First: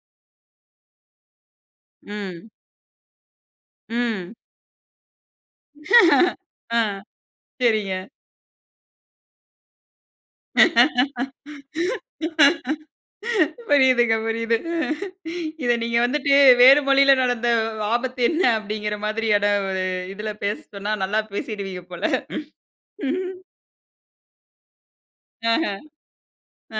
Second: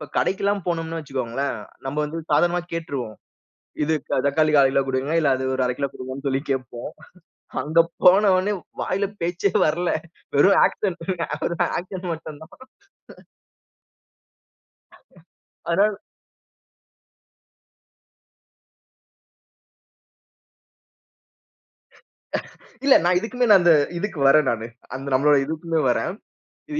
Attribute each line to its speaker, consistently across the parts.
Speaker 1: இப்ப கடைக்குலாம் போணும்னு வச்சுக்கோங்களேன். நம்ம வந்து
Speaker 2: ம்.
Speaker 1: சாதாரணமா கேட்டுருவோம். இது க
Speaker 2: ம்.
Speaker 1: தக்காளி 1/4 கிலோ குடுங்க. இல்ல அது ஒரு 1/2 கிலோ குடுங்கன்னு சொல்லி
Speaker 2: அ.
Speaker 1: கேப்போம். அங்க
Speaker 2: செரிங்க.
Speaker 1: போன ஒன்னே வாயில பேச்சே வரல. வெறும் ஆக்ஷ்ன் ஆக்ஷ்ன் மட்டும் தான்.
Speaker 2: புரியுதுங்க புரியுது. இத நீங்க
Speaker 1: அதான்.
Speaker 2: வந்துட்டு வேறு மொழியில நடந்த ஆபத்து என்ன அப்படிங்கிற மாதிரியான ஒரு இதுல பேச சொன்னா நல்லா பேசிடுவீங்க போல.
Speaker 1: இல்ல நான் இதுக்குமேல நான் அந்த இதுக்கு வரன் நானு. அந்த நம்மளோட
Speaker 2: ஆஹா.
Speaker 1: இதுக்குமே வரன். இது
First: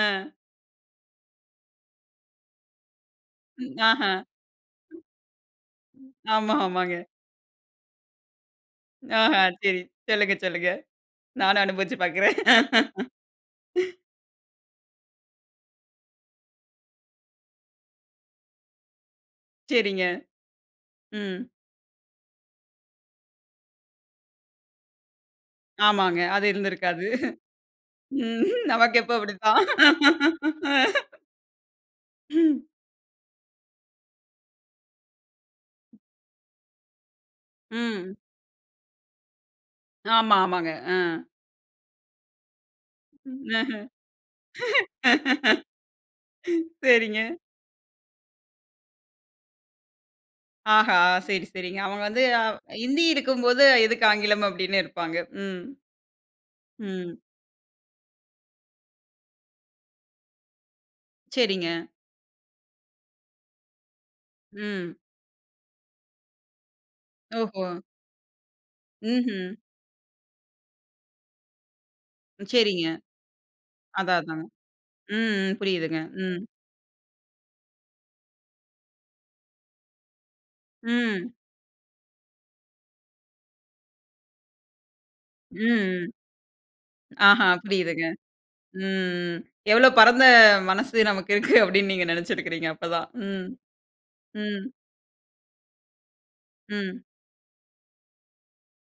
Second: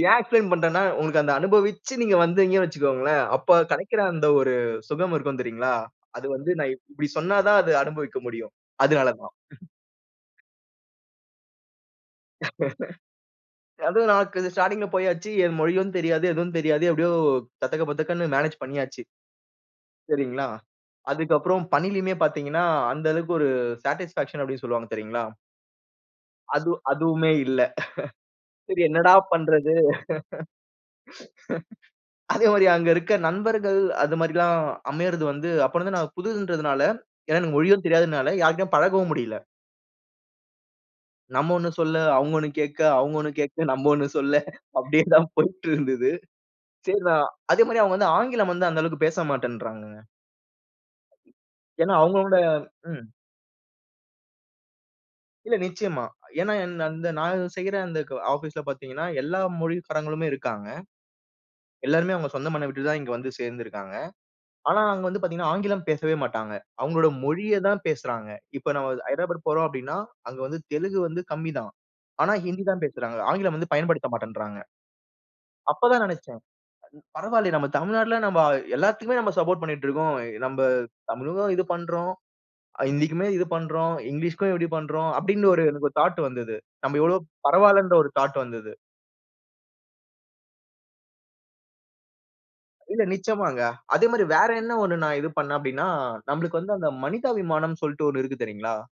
Speaker 2: அ.
Speaker 1: ஏன் எக்ஸ்பிலைன் பண்றன்னா உங்களுக்கு அந்த அனுபவிச்சு நீங்க வந்தீங்க வச்சுக்கோங்களேன். அப்ப கெடைக்கிற
Speaker 2: ஆஹா.
Speaker 1: அந்த ஒரு சுகம் இருக்கும் தெரியுங்களா? அது வந்து
Speaker 2: ஆமா
Speaker 1: நான்
Speaker 2: ஆமாங்க.
Speaker 1: இப்டி சொன்னாதான் அது அனுபவிக்க முடியும். அதனாலதான்.
Speaker 2: ஆஹா சரி. சொல்லுங்க, சொல்லுங்க. நானும் அனுபவுச்சு பாக்கறேன்.
Speaker 1: அதுவும் நமக்கு ஸ்டார்ட்டிங்குள போயாச்சு. மொழியும் தெரியாது, எதுவும் தெரியாது. எப்படியோ தத்தக்க பத்தக்கன்னு மேனேஜ் பண்ணியாச்சு.
Speaker 2: சரிங்க.
Speaker 1: சரிங்களா.
Speaker 2: ம்.
Speaker 1: அதுக்கப்புறம் பணிலையுமே பாத்தீங்கன்னா, அந்த அளவுக்கு ஒரு சாட்டிஸ்பேக்ஷன் அப்டின்னு சொல்லுவாங்க தெரியுங்களா?
Speaker 2: ஆமாங்க. அது
Speaker 1: அதுவ்
Speaker 2: இருந்திருக்காது.
Speaker 1: அதுவுமே இல்ல.
Speaker 2: ம்.
Speaker 1: சரி என்னடா
Speaker 2: நமக்கெப்போ இப்படித்தான்.
Speaker 1: பண்றது? அதே மாரி
Speaker 2: ம்.
Speaker 1: அங்க இருக்க நண்பர்கள் அது மாதிரிலாம் அமையறது வந்து, அப்பலருந்து நான் புதுதுன்றதுனால ஏன்னா எனக்கு மொழியும்
Speaker 2: ம்.
Speaker 1: தெரியாதுனால யார்கிட்டையும் பழகவும் முடில.
Speaker 2: ஆமா, ஆமாங்க. அ.
Speaker 1: நம்ம ஒண்ணு சொல்ல, அவங்க ஒண்ணு கேக்க, அவங்க ஒண்ணு கேக்க,
Speaker 2: ஆஹா.
Speaker 1: நம்ப ஒண்ணு சொல்ல. அப்டியேதான் போயிட்டுருந்தது. சரி
Speaker 2: சரிங்க.
Speaker 1: நான் அதே மாரி அவங்க வந்து ஆங்கிலம் வந்து அந்த அளவுக்கு பேச மாட்டேன்றாங்க.
Speaker 2: ஆஹா! சரி, சரிங்க.
Speaker 1: ஏன்னா
Speaker 2: அவங்க வந்து
Speaker 1: அவங்களோட
Speaker 2: அ ஹிந்தி
Speaker 1: ம்.
Speaker 2: இருக்கும்போது எதுக்கு ஆங்கிலம் அப்படின்னு
Speaker 1: இல்ல
Speaker 2: இருப்பாங்க.ம்.
Speaker 1: நிச்சயமா. ஏன்னா என்ன அந்த
Speaker 2: ம்.
Speaker 1: நான் செய்ற அந்த ஆபிஸ்ல பாத்தீங்கன்னா, எல்லா மொழிக்காரங்களுமே இருக்காங்க.
Speaker 2: சரிங்க.
Speaker 1: எல்லாருமே அவங்க சொந்த மண்ண விட்டுதான் இங்க வந்து சேர்ந்து இருக்காங்க. ஆனா
Speaker 2: ம்.
Speaker 1: அங்க வந்து பாத்தீங்கன்னா, ஆங்கிலம் பேசவே மாட்டாங்க. அவங்களோட மொழிய
Speaker 2: ஓஹோ.
Speaker 1: தான் பேசறாங்க. இப்ப நம்ம ஹைட்ரபாட்
Speaker 2: ம்ஹ்ம்.
Speaker 1: போறோம் அப்டின்னா, அங்க வந்து தெலுங்கு வந்து கம்மிதான். ஆனா ஹிந்தி தான்
Speaker 2: சரிங்க.
Speaker 1: பேசறாங்க. ஆங்கிலம் வந்து பயன்படுத்த
Speaker 2: அதான், அதாங்க.
Speaker 1: மாட்டேன்றாங்க.
Speaker 2: ம் புரியுதுங்க.
Speaker 1: அப்பதான்
Speaker 2: ம்.
Speaker 1: நெனச்சன். பரவாயில்லயே நம்ம தமிழ்நாட்டுல நம்ப எல்லாத்துக்குமே நம்ம சப்போர்ட் பண்ணிட்டுருக்கோம். நம்ப
Speaker 2: ம்.
Speaker 1: தமிழுக்கும் இது பண்றோம். ஹிந்திக்குமே இது பண்றோம். இங்லீஷ்க்கும் இப்படி பண்றோம். அப்படின்னு ஒரு எனக்கு
Speaker 2: ம்.
Speaker 1: தாட்டு வந்தது. நம்ப எவ்ளோ
Speaker 2: ஆஹா
Speaker 1: பரவால்லன்ற
Speaker 2: புரியுதுங்க.
Speaker 1: ஒரு தாட்டு வந்தது.
Speaker 2: ம், ம். எவ்ளோ பரந்த மனசு நமக்கு இருக்கு அப்டின்னு நீங்க நெனச்சுருக்கிறீங்க
Speaker 1: இல்ல
Speaker 2: அப்பதான். ம்.
Speaker 1: நிச்சயமாங்க. அதே மாரி வேற
Speaker 2: ம்.
Speaker 1: என்ன ஒண்ணு நான் இது பண்ணன் அப்டின்னா, நம்ளுக்கு வந்து அந்த
Speaker 2: ம்.
Speaker 1: மனிதாபிமானம் சொல்ட்டு ஒண்ணு இருக்கு தெரியுங்களா?